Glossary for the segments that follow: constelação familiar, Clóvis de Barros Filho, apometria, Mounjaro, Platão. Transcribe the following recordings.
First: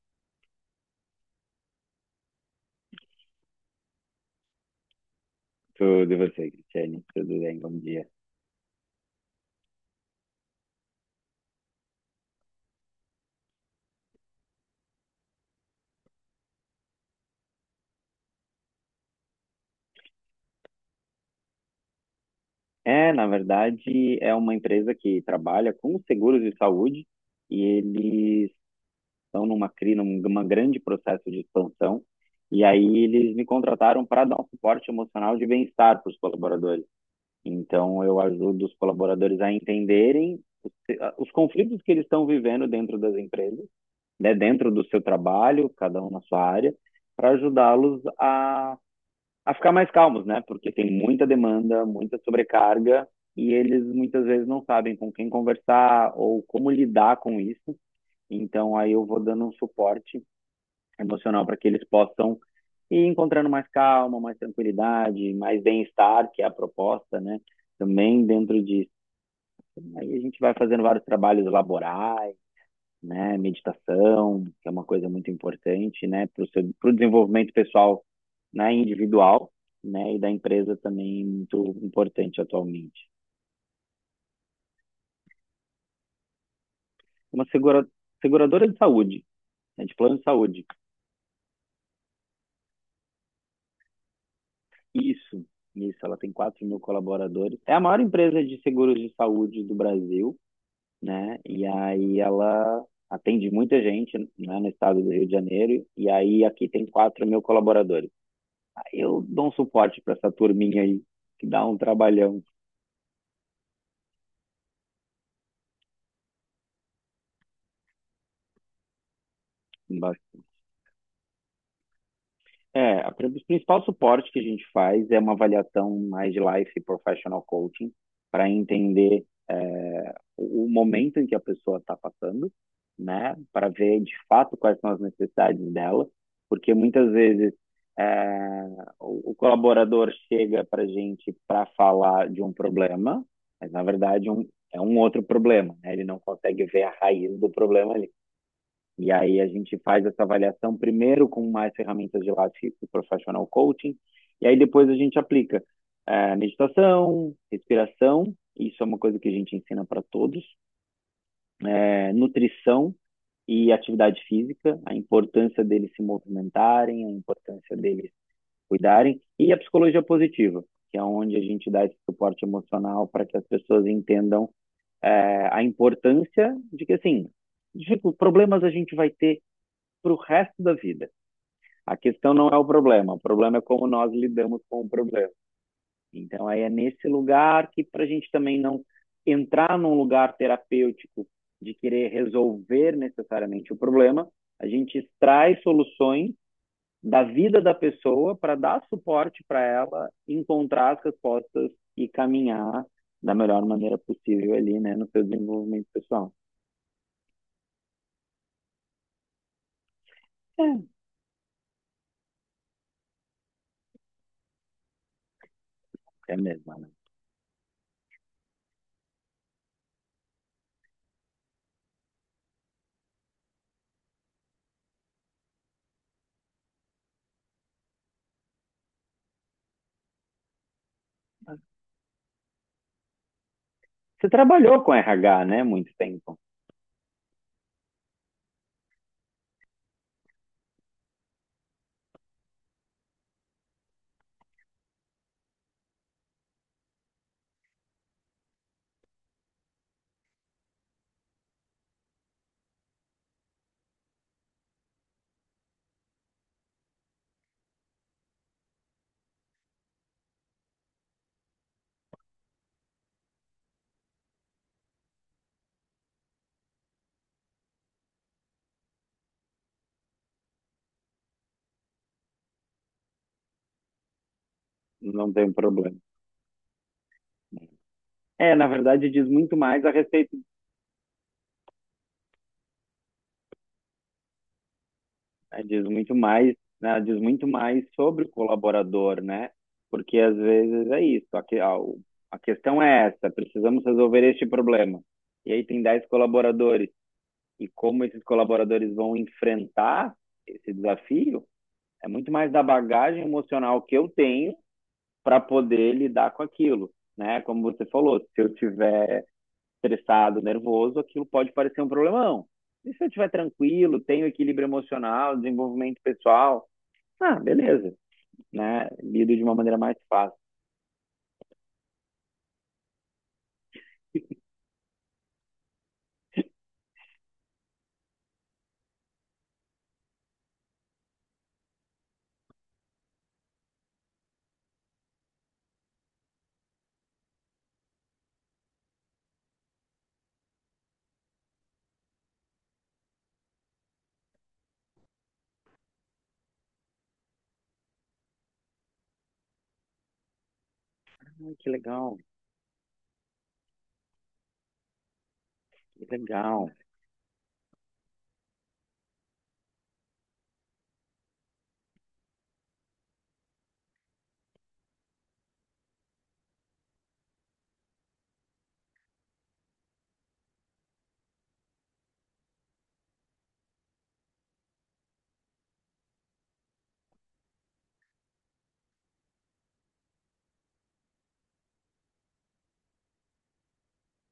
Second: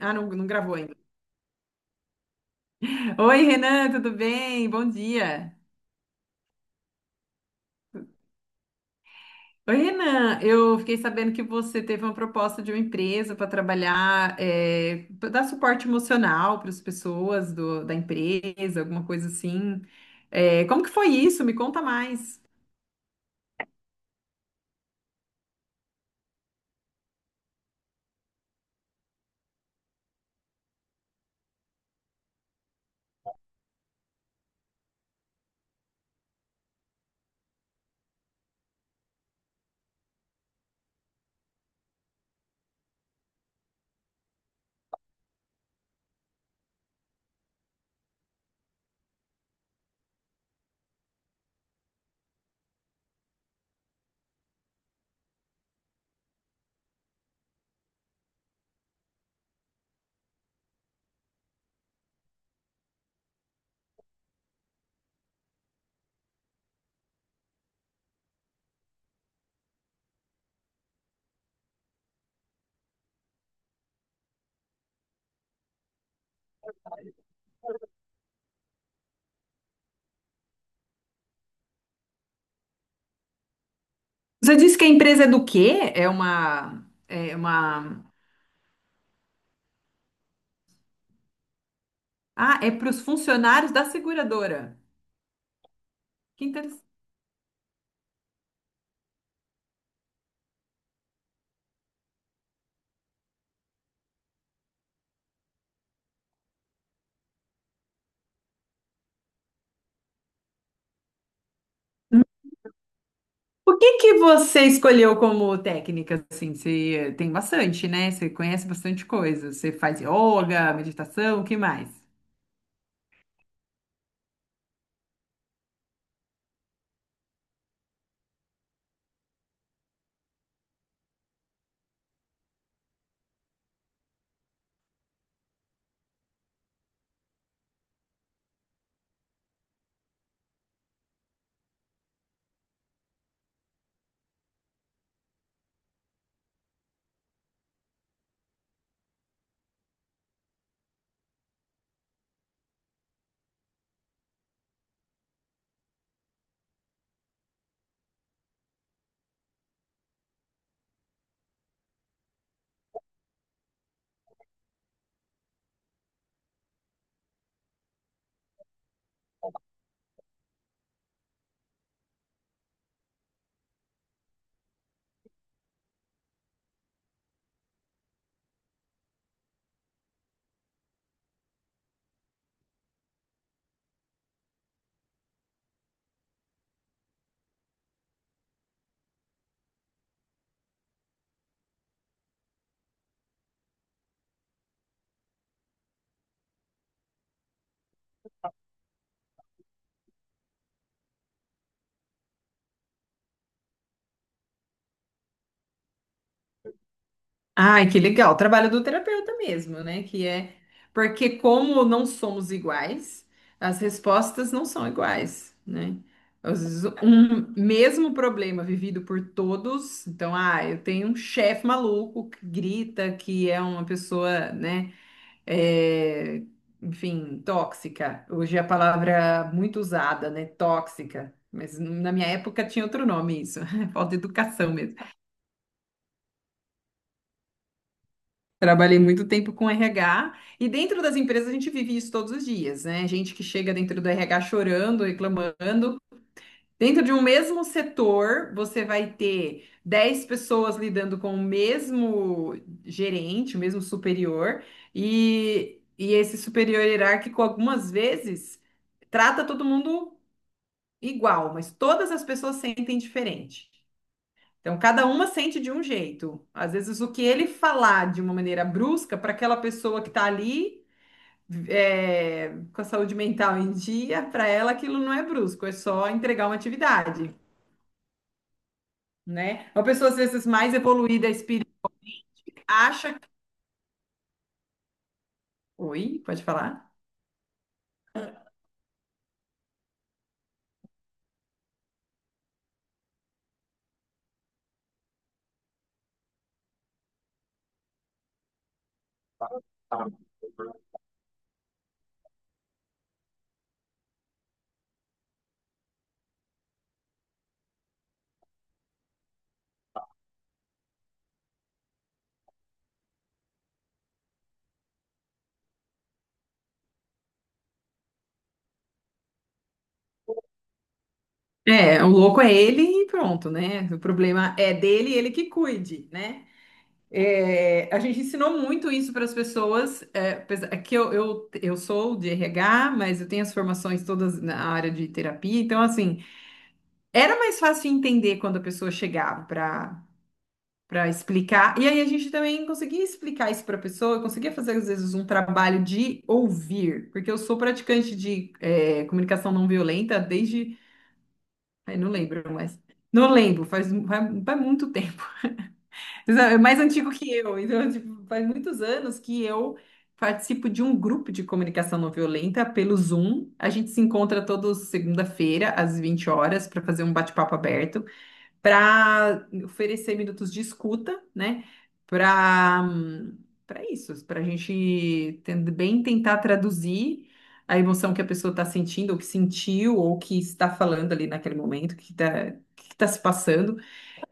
Ah, não, não gravou ainda. Oi, Renan, tudo bem? Bom dia. Tudo e você, Cristiane? Tudo bem? Bom dia. Oi, Renan, eu fiquei sabendo que você teve uma proposta de uma empresa para trabalhar, pra dar suporte emocional para as pessoas da empresa, alguma coisa assim. É, como que foi isso? Me conta mais. É, na verdade, é uma empresa que trabalha com seguros de saúde e eles estão numa crise, num grande processo de expansão. E aí eles me contrataram para dar um suporte emocional de bem-estar para os colaboradores. Então eu ajudo os colaboradores a entenderem os conflitos que eles estão vivendo dentro das empresas, né, dentro do seu trabalho, cada um na sua área, para ajudá-los a ficar mais calmos, né? Porque tem muita demanda, muita sobrecarga e eles muitas vezes não sabem com quem conversar ou como lidar com isso. Então aí eu vou dando um suporte emocional para que eles possam ir encontrando mais calma, mais tranquilidade, mais bem-estar, que é a proposta, né? Também dentro disso. Aí a gente vai fazendo vários trabalhos laborais, né? Meditação, que é uma coisa muito importante, né? Para o desenvolvimento pessoal, né, individual, né, e da empresa também muito importante atualmente. Você disse que a empresa é do quê? É uma, é Uma uma... seguradora de saúde, né, de plano de saúde. Ah, é para os funcionários da seguradora. Isso, isso, ela tem Que 4.000 colaboradores. É a maior empresa de seguros de saúde do Brasil, né, e aí ela atende muita gente, né, no estado do Rio de Janeiro, e aí aqui tem 4.000 colaboradores. Aí eu dou um suporte para essa turminha aí, que dá um trabalhão. O que que você escolheu como técnica, assim? Você tem bastante, né? Você conhece bastante coisa. Você faz yoga, meditação, o que mais? É, o principal suporte que a gente faz é uma avaliação mais de life e professional coaching para entender o momento em que a pessoa está passando, né? Para ver de fato quais são as necessidades dela, porque muitas vezes é, o colaborador chega para a gente para falar de um problema, mas na verdade, é um outro problema, né? Ele não consegue ver a raiz do problema ali. E aí a gente faz essa avaliação primeiro com mais ferramentas de Lattes e Professional Coaching, e aí depois a gente aplica meditação, respiração, isso é uma coisa que a gente ensina para todos, é, nutrição e atividade física, a importância deles se movimentarem, a importância deles cuidarem, e a psicologia positiva, que é onde a gente dá esse suporte emocional para que as pessoas entendam a importância de que, assim, problemas a gente vai ter para o resto da vida. A questão não é o problema é como nós lidamos com o problema. Então, aí é nesse lugar que, para a gente também não entrar num lugar terapêutico de querer resolver necessariamente o problema, a gente extrai soluções da vida da pessoa para dar suporte para ela encontrar as respostas e caminhar da melhor maneira possível ali, né, no seu desenvolvimento pessoal. Ai, que legal. O trabalho do terapeuta mesmo, né? Que é... É, Porque como não somos iguais, as respostas não são iguais, né? é Às mesmo, vezes, né? um mesmo problema vivido por todos. Então, ah, eu tenho um chefe maluco que grita, que é uma pessoa, né? é, enfim, tóxica. Hoje é a palavra é muito usada, né? Tóxica. Mas na minha época tinha outro nome isso, falta de Você educação trabalhou com mesmo. RH, né, muito tempo. Trabalhei muito tempo com RH e dentro das empresas a gente vive isso todos os dias, né? Gente que chega dentro do RH chorando, reclamando, dentro de um mesmo setor, você vai ter 10 pessoas lidando com o mesmo gerente, o mesmo superior, e esse superior hierárquico, algumas vezes, trata todo mundo igual, mas todas as pessoas sentem diferente. Então, cada uma sente de um jeito. Às vezes, o que ele falar de uma maneira brusca, para aquela pessoa que está ali, com a saúde mental em dia, para ela aquilo não é Não tem brusco, é problema. só entregar uma atividade. É, na verdade, diz muito Né? mais Uma a pessoa, às respeito, vezes, mais evoluída espírita acha que... né, diz muito Oi, pode mais, falar? né, diz muito mais sobre o colaborador, né? Porque às vezes é isso, a questão é essa, precisamos resolver este problema. E aí tem 10 colaboradores, e como esses colaboradores vão enfrentar esse desafio, é muito mais da bagagem emocional que eu tenho para poder lidar com aquilo, né? Como você falou, se eu tiver estressado, nervoso, aquilo pode parecer um problemão. E se eu estiver tranquilo, tenho equilíbrio emocional, desenvolvimento pessoal, ah, beleza, né? Lido de uma maneira mais fácil. É, o louco é ele e pronto, né? O problema é dele, ele que cuide, né? É, a gente ensinou muito isso para as pessoas, é que eu sou de RH, mas eu tenho as formações todas na área de terapia, então, assim, era mais fácil entender quando a pessoa chegava para explicar. E aí a gente também conseguia explicar isso para a pessoa, eu conseguia fazer às vezes um trabalho de ouvir, porque eu sou praticante de comunicação não violenta desde, Ah, que ai, não legal, lembro, mas não lembro, faz muito tempo. que Mas é legal. mais antigo que eu, então tipo, faz muitos anos que eu participo de um grupo de comunicação não violenta pelo Zoom. A gente se encontra toda segunda-feira, às 20 horas, para fazer um bate-papo aberto para oferecer minutos de escuta, né? Para para isso, para a gente bem tentar traduzir a emoção que a pessoa está sentindo, ou que sentiu, ou que está falando ali naquele momento, que está se passando,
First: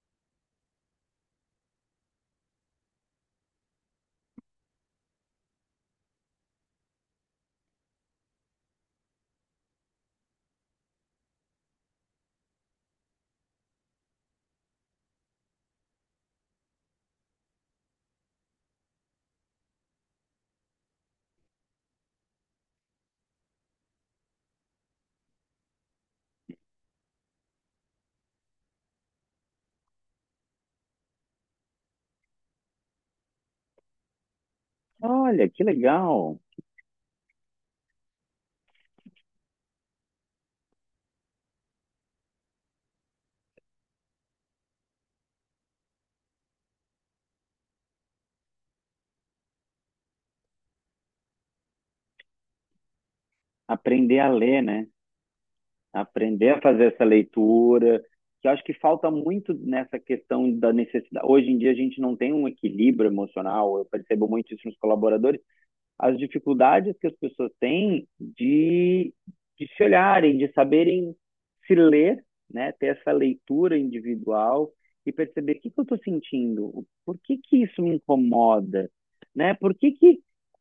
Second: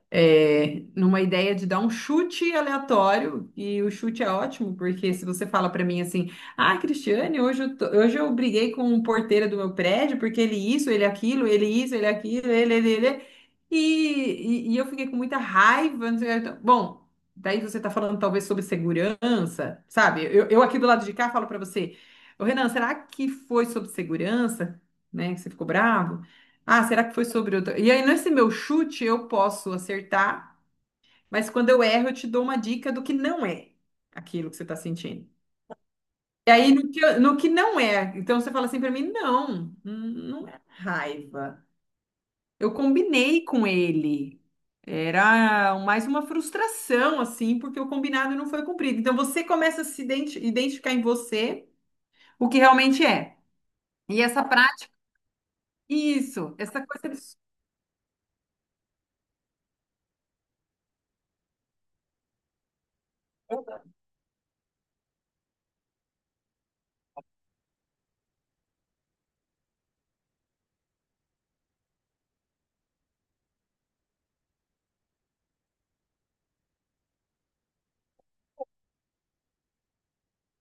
numa ideia de dar um chute aleatório, e o chute é ótimo, porque se você fala para mim assim, ah, Cristiane, hoje eu briguei com o porteiro do meu prédio, porque ele isso, ele aquilo, ele isso, ele aquilo, ele, e eu fiquei com muita raiva, não sei o que, então, bom, daí você tá falando talvez sobre segurança, sabe? Eu aqui do lado de cá falo para você, ô Renan, será que foi sobre segurança, né, que você ficou bravo? Ah, será que foi sobre outra? E aí, nesse meu chute, eu posso acertar, mas quando eu erro, eu te dou uma dica do que não é aquilo que você está sentindo. Olha, que legal, E aí, no que não é, então você fala assim para mim: não, não é raiva. Eu combinei com ele. Era mais uma frustração, assim, porque o combinado não foi cumprido. Então, você começa a se identi- identificar em você o que realmente é. aprender E a essa ler, né? prática, Aprender isso, a essa fazer essa coisa. leitura, que eu acho que falta muito nessa questão da necessidade. Hoje em dia a gente não tem um equilíbrio emocional, eu percebo muito isso nos colaboradores, as dificuldades que as pessoas têm de se olharem, de saberem se ler, né? Ter essa leitura individual e perceber o que, que eu estou sentindo, por que, que isso me incomoda, né? Por que, que,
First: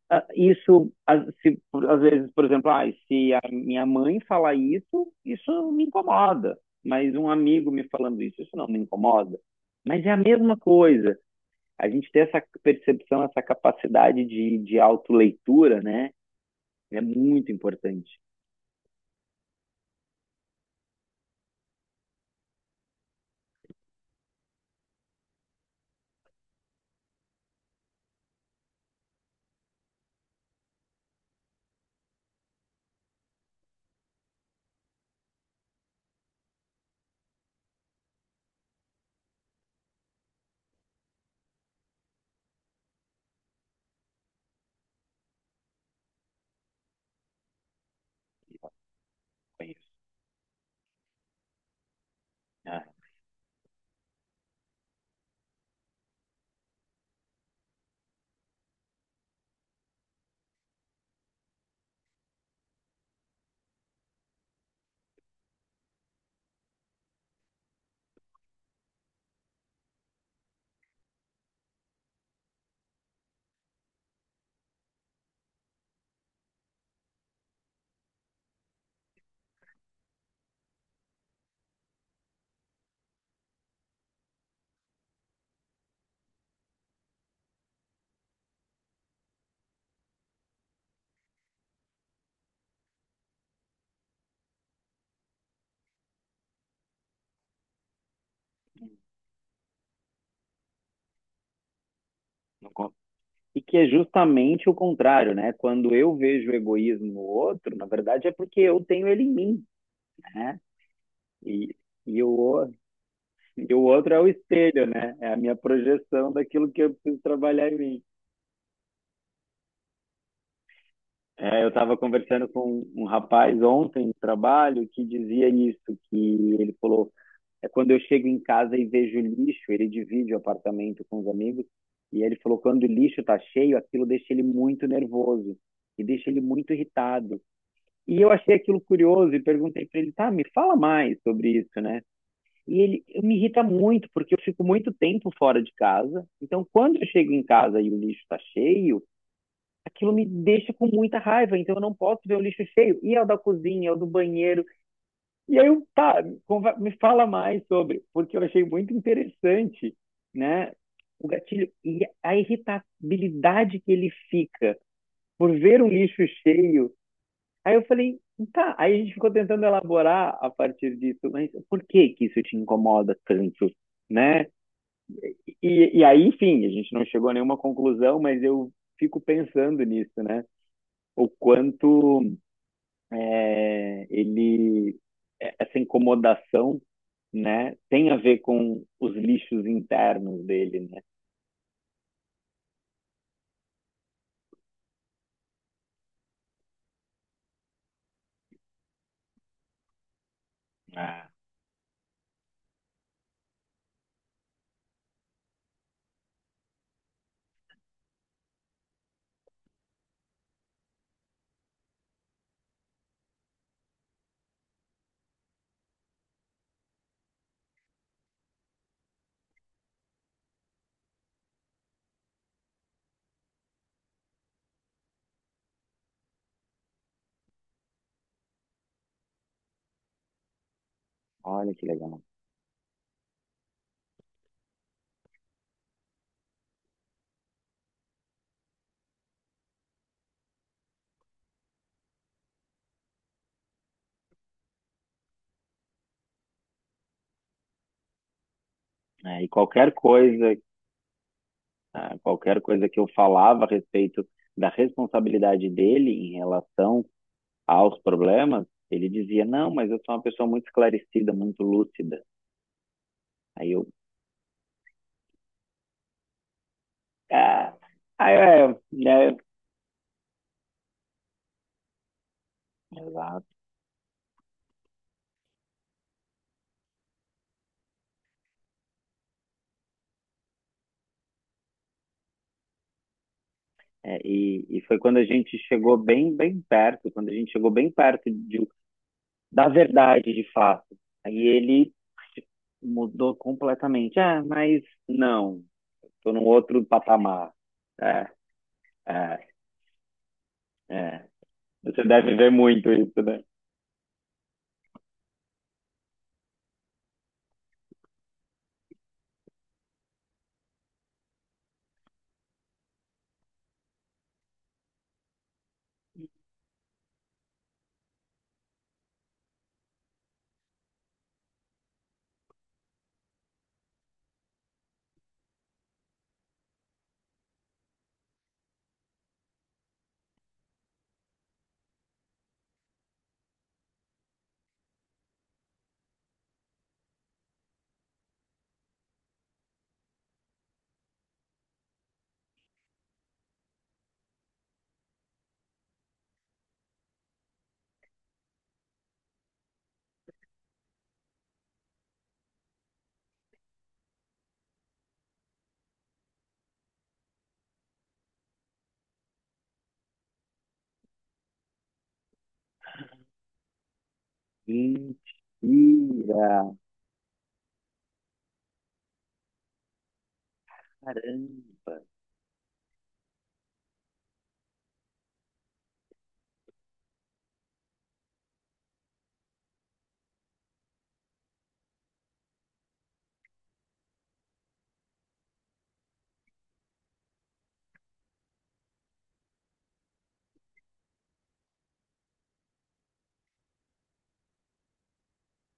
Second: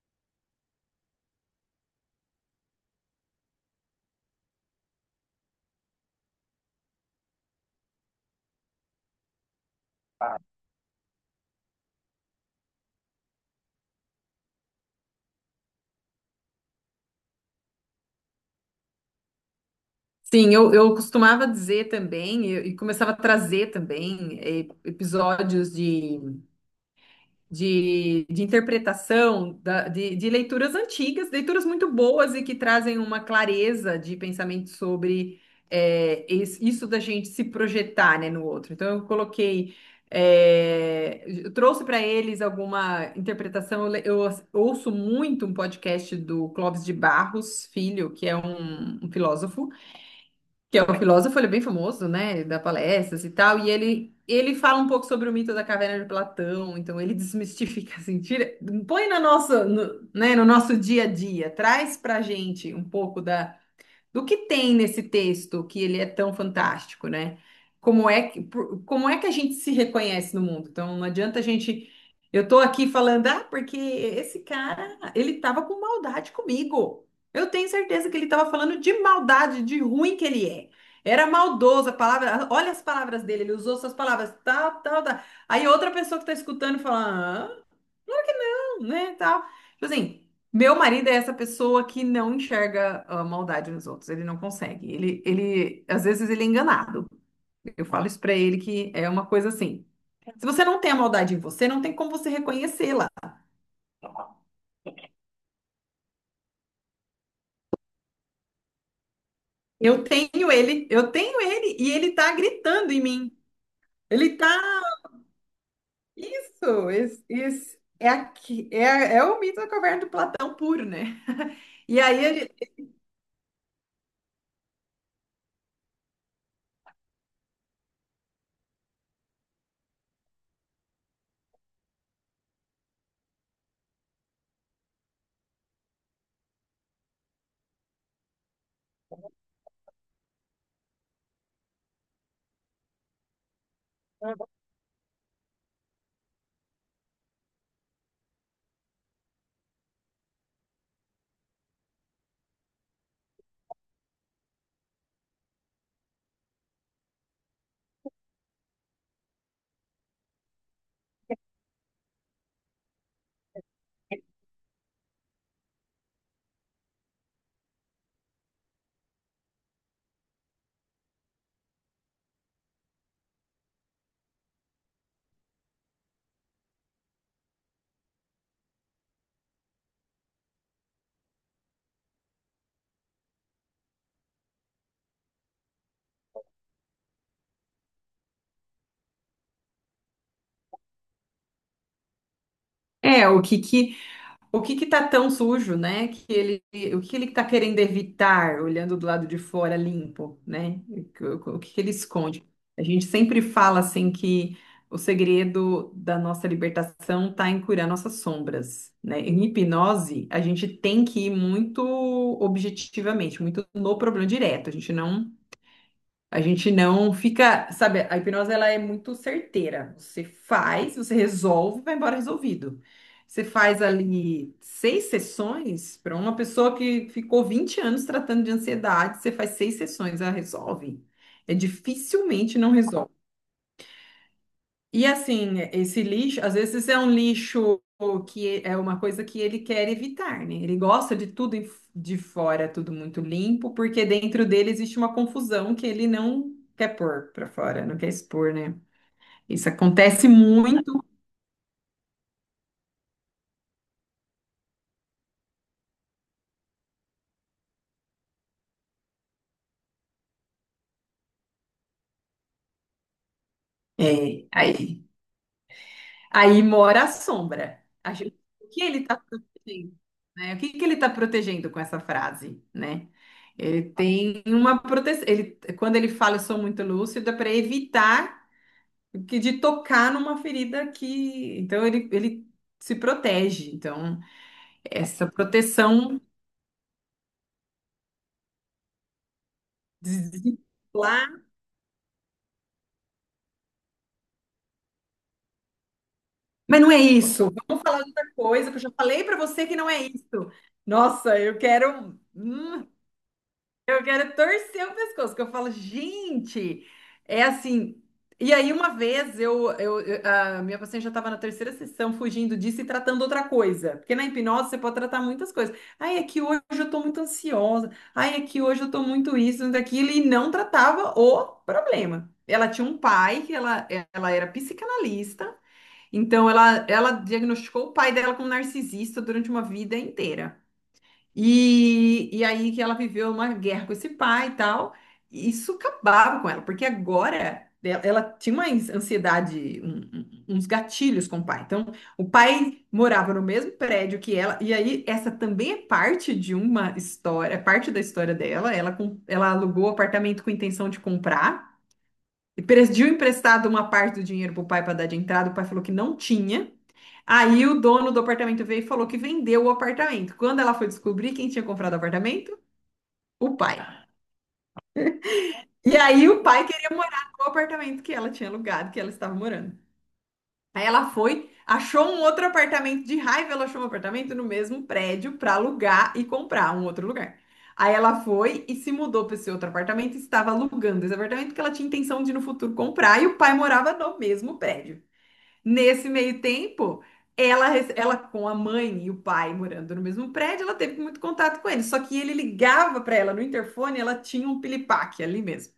ah, isso, ah, se, por- às vezes, por exemplo, se a minha mãe falar isso, isso me incomoda, mas um amigo me falando isso, isso não me incomoda. Mas é a mesma coisa a gente ter essa percepção, essa capacidade de autoleitura, né? É muito importante. Sim, eu costumava dizer também, e começava a trazer também episódios de, de interpretação, de leituras antigas, leituras muito boas e que trazem uma clareza de pensamento sobre isso da gente se projetar, né, no outro. Então, eu coloquei, eu trouxe para eles alguma interpretação. Eu, le- eu as- Ouço muito um podcast do Clóvis de Barros Filho, que é um filósofo É. que é um filósofo, ele é bem famoso, né, dá É, palestras e tal, e ele fala um pouco sobre o mito da caverna de Platão, então ele desmistifica assim, tira, põe na nossa, no, né, no nosso dia a dia, traz pra gente um pouco da do que tem nesse texto que ele é tão fantástico, né? Como é que, como é que a gente se reconhece no mundo? Então, não adianta a gente. Eu tô aqui falando, ah, porque esse cara, ele tava com maldade comigo. Eu tenho certeza que ele tava falando de maldade, de ruim que ele é. Era maldoso a palavra. Olha as palavras dele, ele usou essas palavras, tal, tal, tal. Aí outra pessoa que tá escutando fala, ah, né, tal. Tipo assim, meu marido é essa pessoa que não enxerga a maldade nos outros, ele não consegue. Ele, às vezes ele é enganado. Eu falo isso pra ele que é uma coisa assim. Se você não tem a maldade em você, não tem como você não con- reconhecê-la. e que é justamente o contrário, né? Quando eu vejo o egoísmo no outro, na verdade é porque eu tenho ele em mim, Eu tenho né? ele, eu tenho E, ele e ele e, tá o, o- gritando em mim. e o outro é o Ele tá espelho, né? É a minha projeção daquilo que isso, eu preciso isso, trabalhar em isso. mim. É, aqui, é, é o mito da caverna do Platão puro, né? É, eu estava E aí, conversando ele- com um rapaz ontem no trabalho que dizia isso, que ele falou, é quando eu chego em casa e vejo lixo, ele divide o apartamento com os amigos, e ele falou, quando o lixo está cheio, aquilo deixa ele muito nervoso, e deixa ele muito irritado. E eu achei aquilo curioso e perguntei para ele, tá, me fala mais sobre isso, né? E ele, eu me irrita muito, porque eu fico muito tempo fora de casa, então quando eu chego em casa e o lixo está cheio, aquilo me deixa com muita raiva, então eu não posso ver o lixo cheio. E é o da cozinha, é o do banheiro, e aí eu, tá, me fala mais sobre, porque eu achei muito interessante, né, o gatilho e a irritabilidade que ele fica por ver um lixo cheio. Aí eu falei, tá, aí a gente ficou tentando elaborar a partir disso, mas por que que isso te incomoda tanto, né? E aí, enfim, a gente não chegou a nenhuma conclusão, mas eu fico pensando nisso, né? O quanto, é, ele essa incomodação, né, tem a ver com os lixos internos dele, né? é, o que que O que que tá tão sujo, né? Que ele, o que ele tá querendo evitar, olhando do lado de fora limpo, né? Ah, O que que ele esconde? A gente sempre fala assim que o segredo da nossa libertação tá em curar nossas sombras, né? Em hipnose, a gente tem que ir muito objetivamente, muito no problema direto. A gente não fica, sabe, a hipnose ela é muito certeira. Você faz, você resolve, vai embora resolvido. Você faz ali 6 sessões para uma pessoa que ficou 20 anos tratando de ansiedade, você faz 6 sessões, ela resolve. É olha que legal. dificilmente não resolve. E assim, esse lixo, às vezes é um lixo que é uma coisa que ele quer evitar, né? Ele gosta de tudo de fora, tudo muito limpo, porque dentro dele existe uma confusão que ele não quer pôr para fora, não quer expor, né? É, e Isso qualquer acontece coisa, muito. Que eu falava a respeito da responsabilidade dele em relação aos problemas, ele dizia: "Não, mas eu sou uma pessoa muito esclarecida, muito lúcida". Aí eu, É, aí mora a ah, sombra. O é, que ele está é, protegendo, né? O que que ele está protegendo com essa frase, né? exato. Ele tem uma proteção. Ele, quando ele fala, eu sou muito lúcido, é para evitar que de tocar numa ferida que. Então ele se protege. É, Então, e foi quando a essa gente chegou proteção bem, bem perto, quando a gente chegou bem perto de da verdade de fato. lá. Aí ele mudou completamente. Ah, mas não, tô num Mas outro não é patamar. isso. Vamos falar de É, outra coisa, que eu já falei pra é, você que não é isso. é. Nossa, eu Você quero. deve ver muito isso, né? Eu quero torcer o pescoço, que eu falo, gente, é assim. E aí, uma vez, a minha paciente já estava na terceira sessão, fugindo disso e tratando outra coisa. Porque na hipnose você pode tratar muitas coisas. Ai, é que hoje eu estou muito ansiosa. Ai, é que hoje eu estou muito isso, muito aquilo. E não tratava o problema. Ela tinha um pai, que ela era psicanalista. Então, ela diagnosticou o pai dela como narcisista durante uma vida inteira. E aí que ela viveu uma guerra com esse pai e tal, e isso acabava com ela, porque agora ela tinha uma ansiedade, uns gatilhos com o pai. Então, o pai morava no mesmo prédio que ela, e aí essa também é parte de uma história, é parte da história dela. Ela alugou o apartamento com intenção de comprar, e pediu emprestado uma parte do dinheiro pro pai para dar de entrada, o pai falou que não tinha. Aí o dono do apartamento veio e falou que vendeu o apartamento. Quando ela foi descobrir quem tinha comprado o apartamento? O pai. E aí o Mentira! pai queria morar no apartamento que ela tinha alugado, que ela estava morando. Aí ela foi, Caramba! achou um outro apartamento de raiva, ela achou um apartamento no mesmo prédio para alugar e comprar um outro lugar. Aí ela foi e se mudou para esse outro apartamento, e estava alugando esse apartamento que ela tinha intenção de no futuro comprar e o pai morava no mesmo prédio. Nesse meio tempo, ela com a mãe e o pai morando no mesmo prédio, ela teve muito contato com ele. Só que ele ligava para ela no interfone, ela tinha um pilipaque ali mesmo.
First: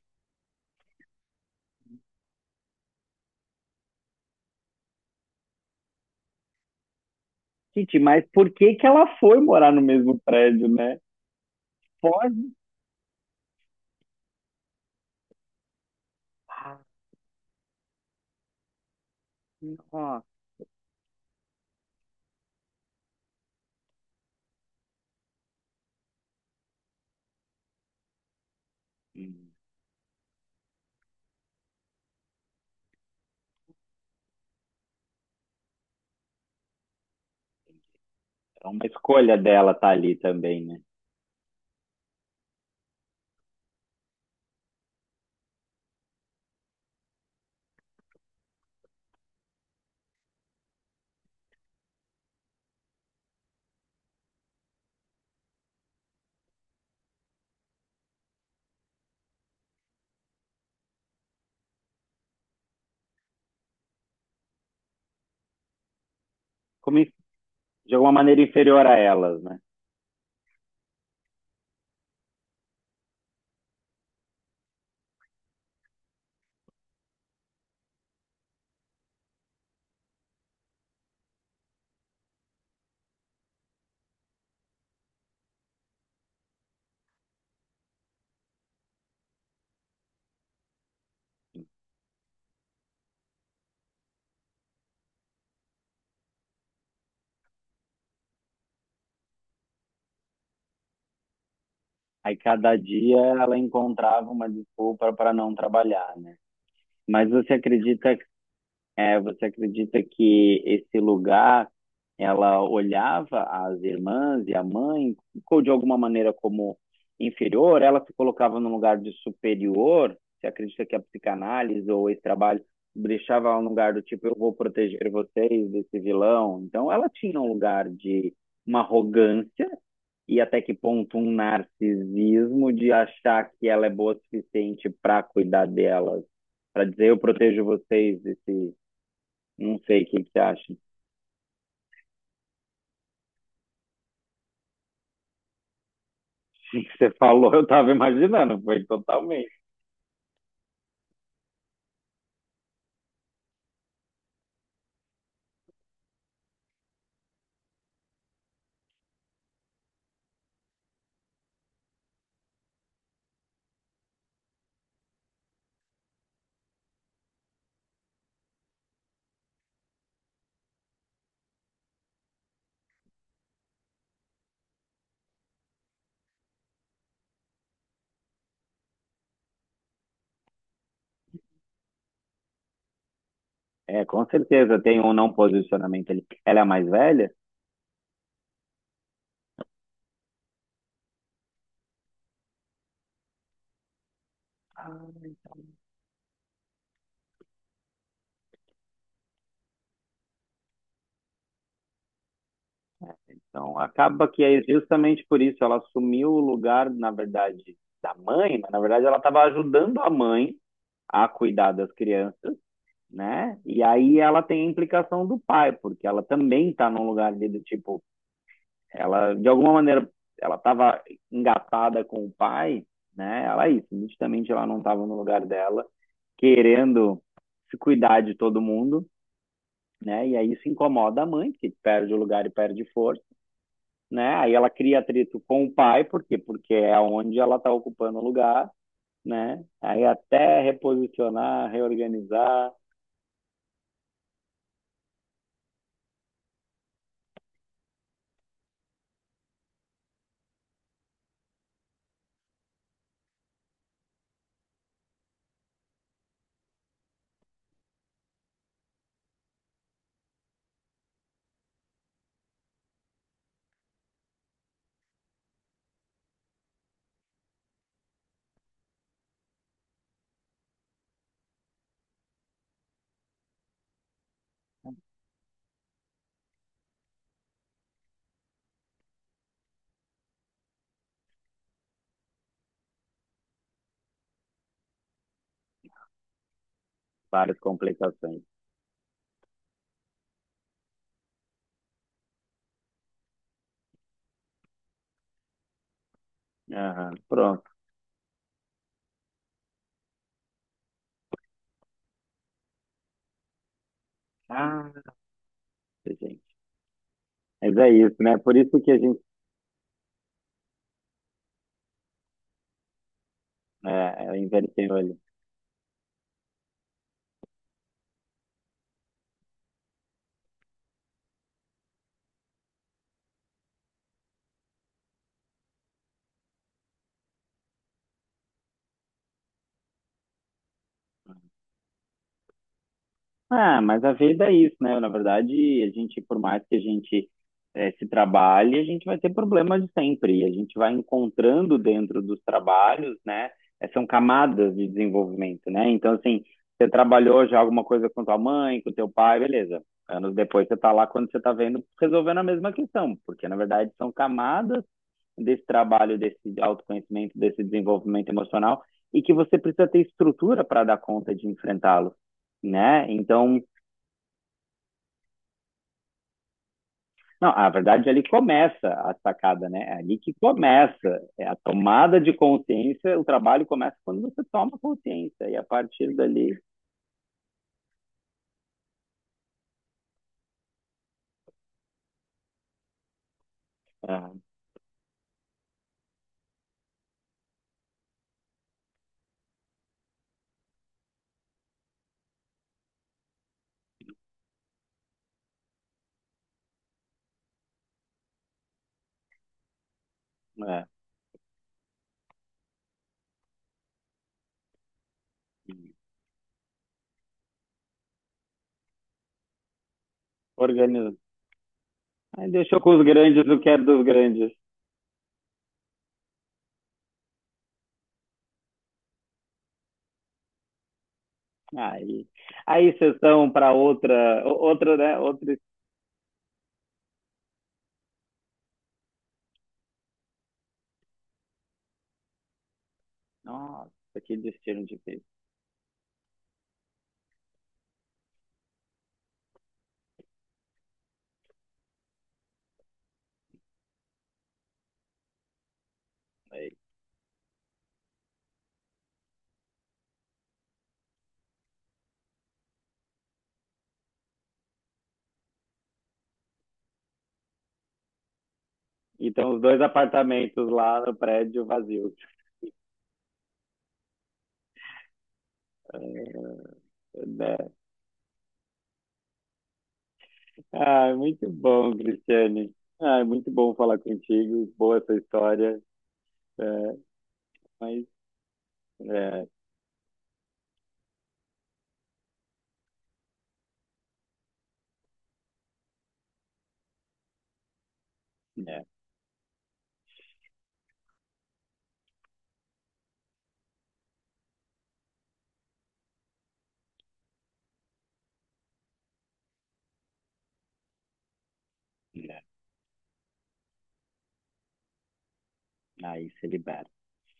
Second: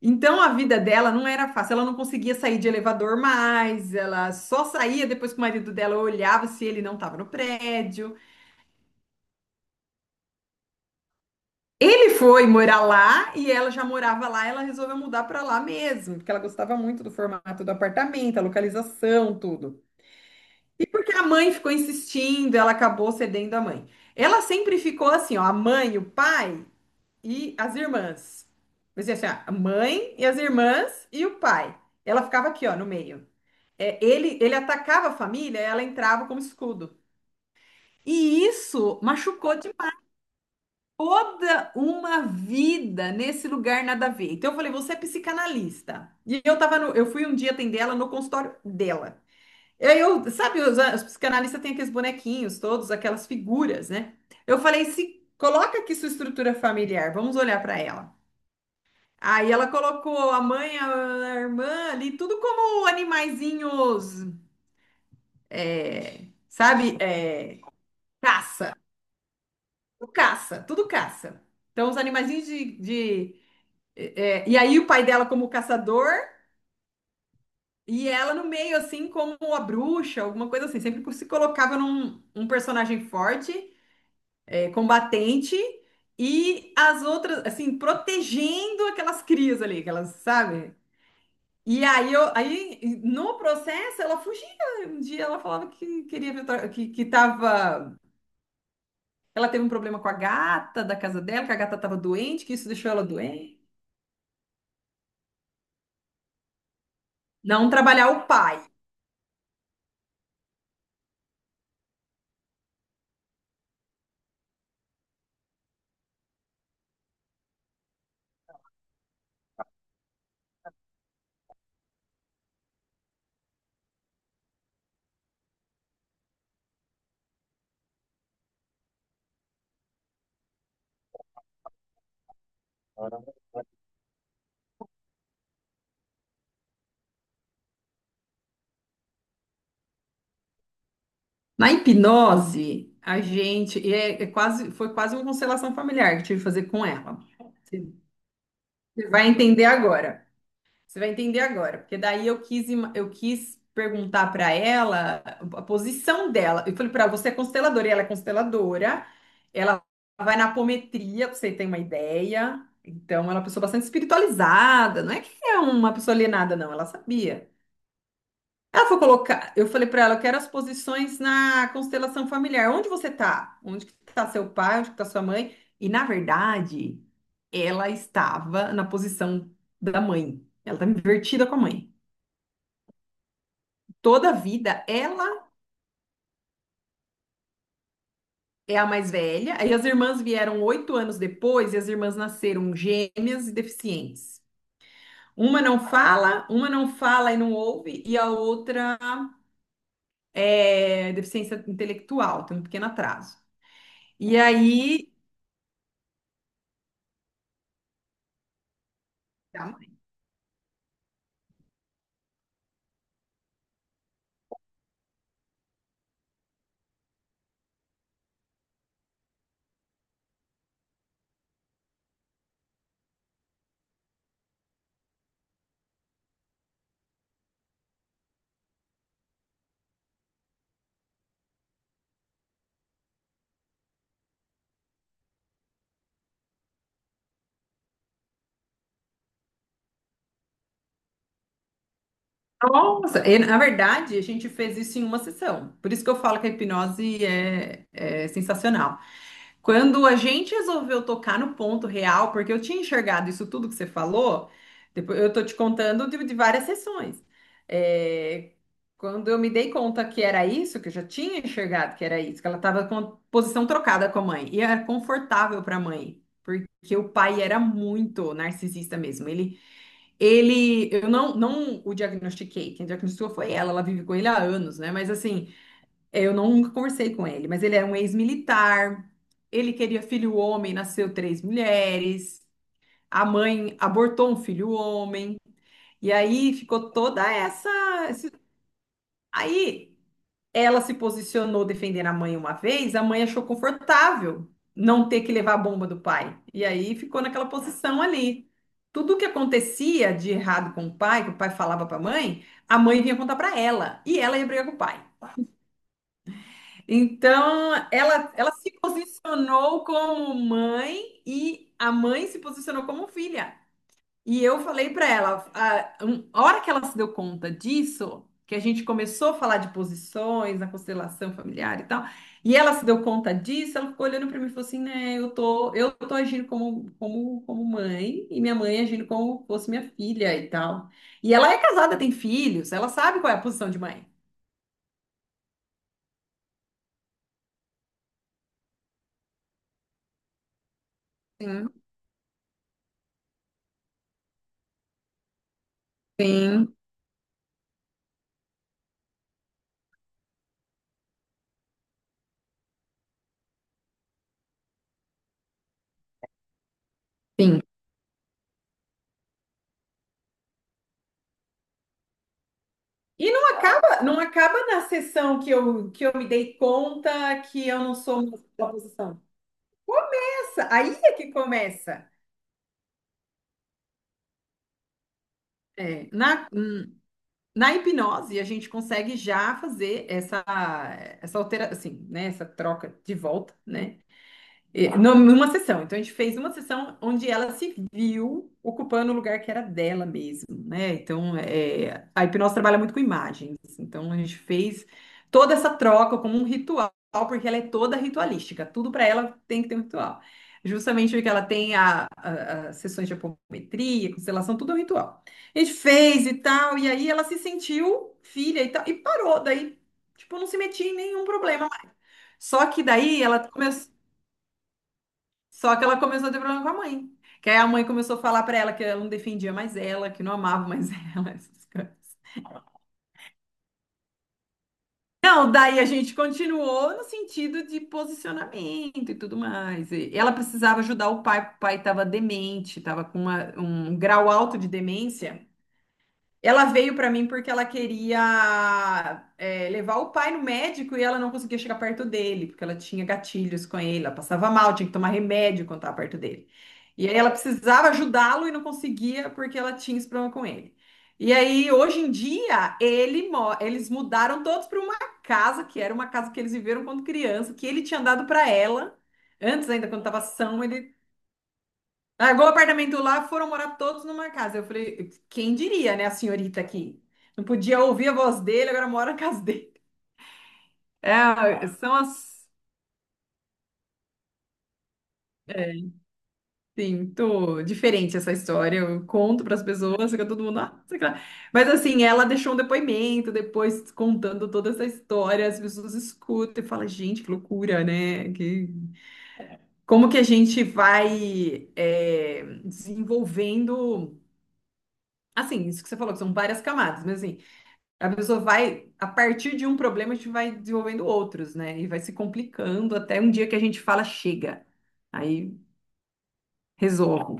Então a vida dela não era fácil, ela não conseguia sair de elevador mais, ela só saía depois que o marido dela olhava se ele não estava no Gente, prédio. mas por que que ela foi morar no mesmo prédio, né? Ele foi Pode. morar lá e ela já morava lá, ela resolveu mudar para lá mesmo, porque ela gostava Ah, muito do formato do apartamento, a localização, tudo. nossa. E porque a mãe ficou insistindo, ela acabou cedendo à mãe. Ela sempre ficou assim, ó, a mãe, o pai e as irmãs. Mas assim, ó, Hum. a mãe e as irmãs e o pai. Ela ficava aqui, ó, no meio. É, ele atacava a família, ela entrava como escudo. E É uma isso escolha machucou dela estar demais ali também, né? toda uma vida nesse lugar nada a ver. Então eu falei, você é psicanalista. E eu tava no, eu fui um dia atender ela no consultório dela. E aí eu, sabe, os psicanalistas têm aqueles bonequinhos todos, aquelas figuras, né? Eu falei, se coloca aqui sua estrutura familiar, vamos olhar para ela. Aí ela colocou a mãe, a, irmã ali, tudo como animaizinhos, sabe? Como in- de alguma maneira Caça, inferior a elas, né? tudo caça, tudo caça. Então os animaizinhos de- e aí o pai dela como caçador e ela no meio assim como a bruxa, alguma coisa assim. Sempre se colocava num personagem forte, combatente, e as outras, assim, protegendo aquelas crias ali, aquelas, sabe? E aí, aí no processo, ela fugia. Um dia ela falava que queria ver, que tava, ela teve um problema com a gata da casa dela, que a gata estava Aí doente, que isso cada deixou ela dia ela doente. encontrava uma desculpa para não trabalhar, né? Mas você Não trabalhar acredita, o pai. Você acredita que esse lugar, ela olhava as irmãs e a mãe, ficou de alguma maneira como inferior, ela se colocava num lugar de superior? Você acredita que a psicanálise ou esse trabalho deixava ela num lugar do tipo, eu vou proteger vocês desse vilão? Então ela tinha um lugar de uma arrogância, e até que ponto um narcisismo de achar que ela é boa o suficiente para cuidar delas, para dizer eu protejo vocês desse, não sei o que que você acha. O Na hipnose, a gente, é quase, foi quase uma constelação familiar que eu tive que fazer com que você ela. falou, eu Você estava imaginando, foi você vai totalmente. entender agora. Você vai entender agora, porque daí eu quis perguntar para ela a posição dela. Eu falei para ela, você é consteladora, e ela é consteladora, ela vai na apometria, pra você ter uma ideia. Então, ela é uma pessoa bastante espiritualizada, não é que é uma pessoa alienada, não, ela sabia. Ela foi colocar, eu falei para ela, eu quero as posições na constelação familiar. Onde você tá? Onde que tá seu pai? Onde que tá sua mãe? E na verdade, ela estava na posição da mãe. Ela tá invertida com a mãe. É, com Toda a certeza vida tem um não ela posicionamento ali. Ela é a mais velha? é a mais velha, aí as irmãs vieram oito anos depois e as irmãs nasceram gêmeas e deficientes. Ah. Uma não fala e não ouve, e a outra é deficiência intelectual, tem um pequeno atraso. Então acaba E que é aí justamente por isso ela assumiu o lugar, na verdade, da mãe, mas na verdade ela estava ajudando a mãe a cuidar das crianças, né? E aí ela tem a implicação do pai, porque ela também está num lugar ali do tipo, ela de alguma maneira ela estava engatada com o pai, né? Ela é isso, nitidamente ela não estava no lugar dela, querendo se cuidar de todo mundo, né? E aí isso incomoda a mãe, que perde o lugar e perde força, né? Aí ela cria atrito com o pai, por quê? Porque é onde ela está ocupando o lugar, né? Aí até reposicionar, reorganizar, nossa, e, na verdade, a gente fez isso em uma sessão. Por isso que eu falo que a hipnose é sensacional. Quando a gente resolveu tocar no ponto real, porque eu tinha enxergado isso tudo que você falou, depois eu tô te contando de várias sessões. É, quando eu me dei conta que era isso, que eu já tinha enxergado que era isso, que ela estava com a posição trocada com a mãe, e era confortável para a mãe, porque o pai era muito narcisista mesmo. Eu não, não o diagnostiquei, quem diagnosticou foi ela, ela vive com ele há anos, né? Mas assim, eu não conversei com ele, mas ele era um ex-militar, ele queria filho homem, nasceu três mulheres, a mãe abortou um filho homem, e aí ficou toda várias essa. esse- complicações. Aí ela se posicionou defendendo a mãe uma vez, a mãe achou confortável não ter que levar a bomba do pai. E aí Aham, ficou naquela pronto. posição ali. Tudo que acontecia de errado com o pai, que o pai falava para a mãe vinha contar para ela, e ela ia brigar com o pai. Ah, gente. Então, Mas é isso, ela, né? ela Por se isso que a gente, posicionou como mãe e a mãe se posicionou como filha. E eu falei inverteu para ali. ela, a hora que ela se deu conta disso, que a gente começou a falar de posições na constelação familiar e tal, e ela se deu conta disso, ela ficou olhando para mim e falou assim, né, eu tô agindo como mãe e minha mãe agindo como fosse minha filha e tal. E ela é casada, tem filhos, ela sabe qual é a posição de Ah, mas mãe. a vida é isso, né? Na verdade, a gente, por mais que a gente, se trabalhe, a gente vai ter problemas de sempre. E a gente vai Sim, encontrando dentro dos trabalhos, né? É, são camadas de desenvolvimento, né? Então, assim, sim, você trabalhou já alguma coisa com tua mãe, com teu pai, beleza. Anos depois você tá lá quando você tá vendo, resolvendo a mesma questão, porque na verdade são camadas desse trabalho, desse autoconhecimento, sim. desse desenvolvimento emocional, e que você precisa ter estrutura para dar conta de enfrentá-lo, né? E não Então, acaba, não acaba na sessão que que eu me dei conta não, a que eu não verdade é ali sou mais da começa a posição. sacada, né? É ali que Começa, aí é começa que a começa. tomada de consciência, o trabalho começa quando você toma consciência e a É, partir dali, na hipnose, a gente consegue já fazer essa alteração, assim, né? Essa troca de volta, né? Numa sessão. Então, a gente fez uma sessão onde ela se viu ocupando o lugar que era dela mesmo, né? Então, é, a hipnose trabalha muito com imagens. Então, a gente fez toda essa troca como um ritual, porque ela é toda ritualística. Tudo para ela tem que ter um ritual. é, é, Justamente porque ela tem as sessões de apometria, constelação, tudo é um ritual. A gente fez e tal, e aí ela se sentiu filha e tal, e parou. Daí, tipo, não se metia em organiza. nenhum problema. Aí Só deixou que com os daí grandes ela o que é começou. dos grandes. Só que ela começou a ter problema com a mãe. Que aí a mãe começou a falar pra ela que ela não defendia mais ela, que não amava mais ela, essas coisas. Aí, aí sessão para outra, outra, né? Não, Outra. daí a gente continuou no sentido de posicionamento e tudo mais. E ela precisava ajudar o pai, porque o pai estava demente, estava com um Nossa, grau que alto de destino difícil. demência. Ela veio para mim porque ela queria é, levar o pai no médico e ela não conseguia chegar perto dele, porque ela tinha gatilhos com ele, ela passava mal, tinha que tomar remédio quando estava perto dele. Aí. E aí ela precisava ajudá-lo e não conseguia porque ela tinha esse problema com ele. E aí, hoje em dia, eles mudaram todos para uma casa, que era uma casa que eles viveram quando criança, que ele tinha dado para ela, E tem uns antes dois ainda, quando estava são, apartamentos ele lá no prédio vazio. largou o apartamento lá, foram morar todos numa casa. Eu falei, quem diria, né, a senhorita aqui? É, Não né? podia ouvir a voz dele, agora mora na casa dele. Ah, muito É, são bom, assim, Cristiane. Ah, é muito bom falar contigo. Boa essa história. É, muito mas, diferente essa história. Eu conto é, para as pessoas, fica todo mundo, ah, sei lá. Mas assim, ela deixou um depoimento depois contando toda essa história, as pessoas escutam e falam, gente, que loucura, né? Que... né, Como que a gente vai é, desenvolvendo. Assim, isso que você falou, que são várias camadas, mas assim. A pessoa vai, a partir de um problema, a gente vai desenvolvendo outros, né? E vai se né, complicando até um dia que a gente fala, chega. Aí aí se libera. resolvo.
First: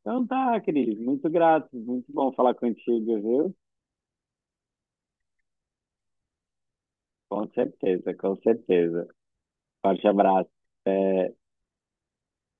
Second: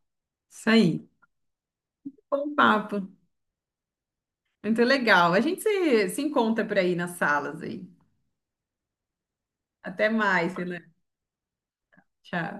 Então tá, Isso Cris. aí. Muito grato. Muito bom falar Bom papo. contigo, viu? Muito legal. A gente se encontra por aí nas Com salas aí. certeza, com certeza. Forte Até abraço. mais, Helena. É, Tchau.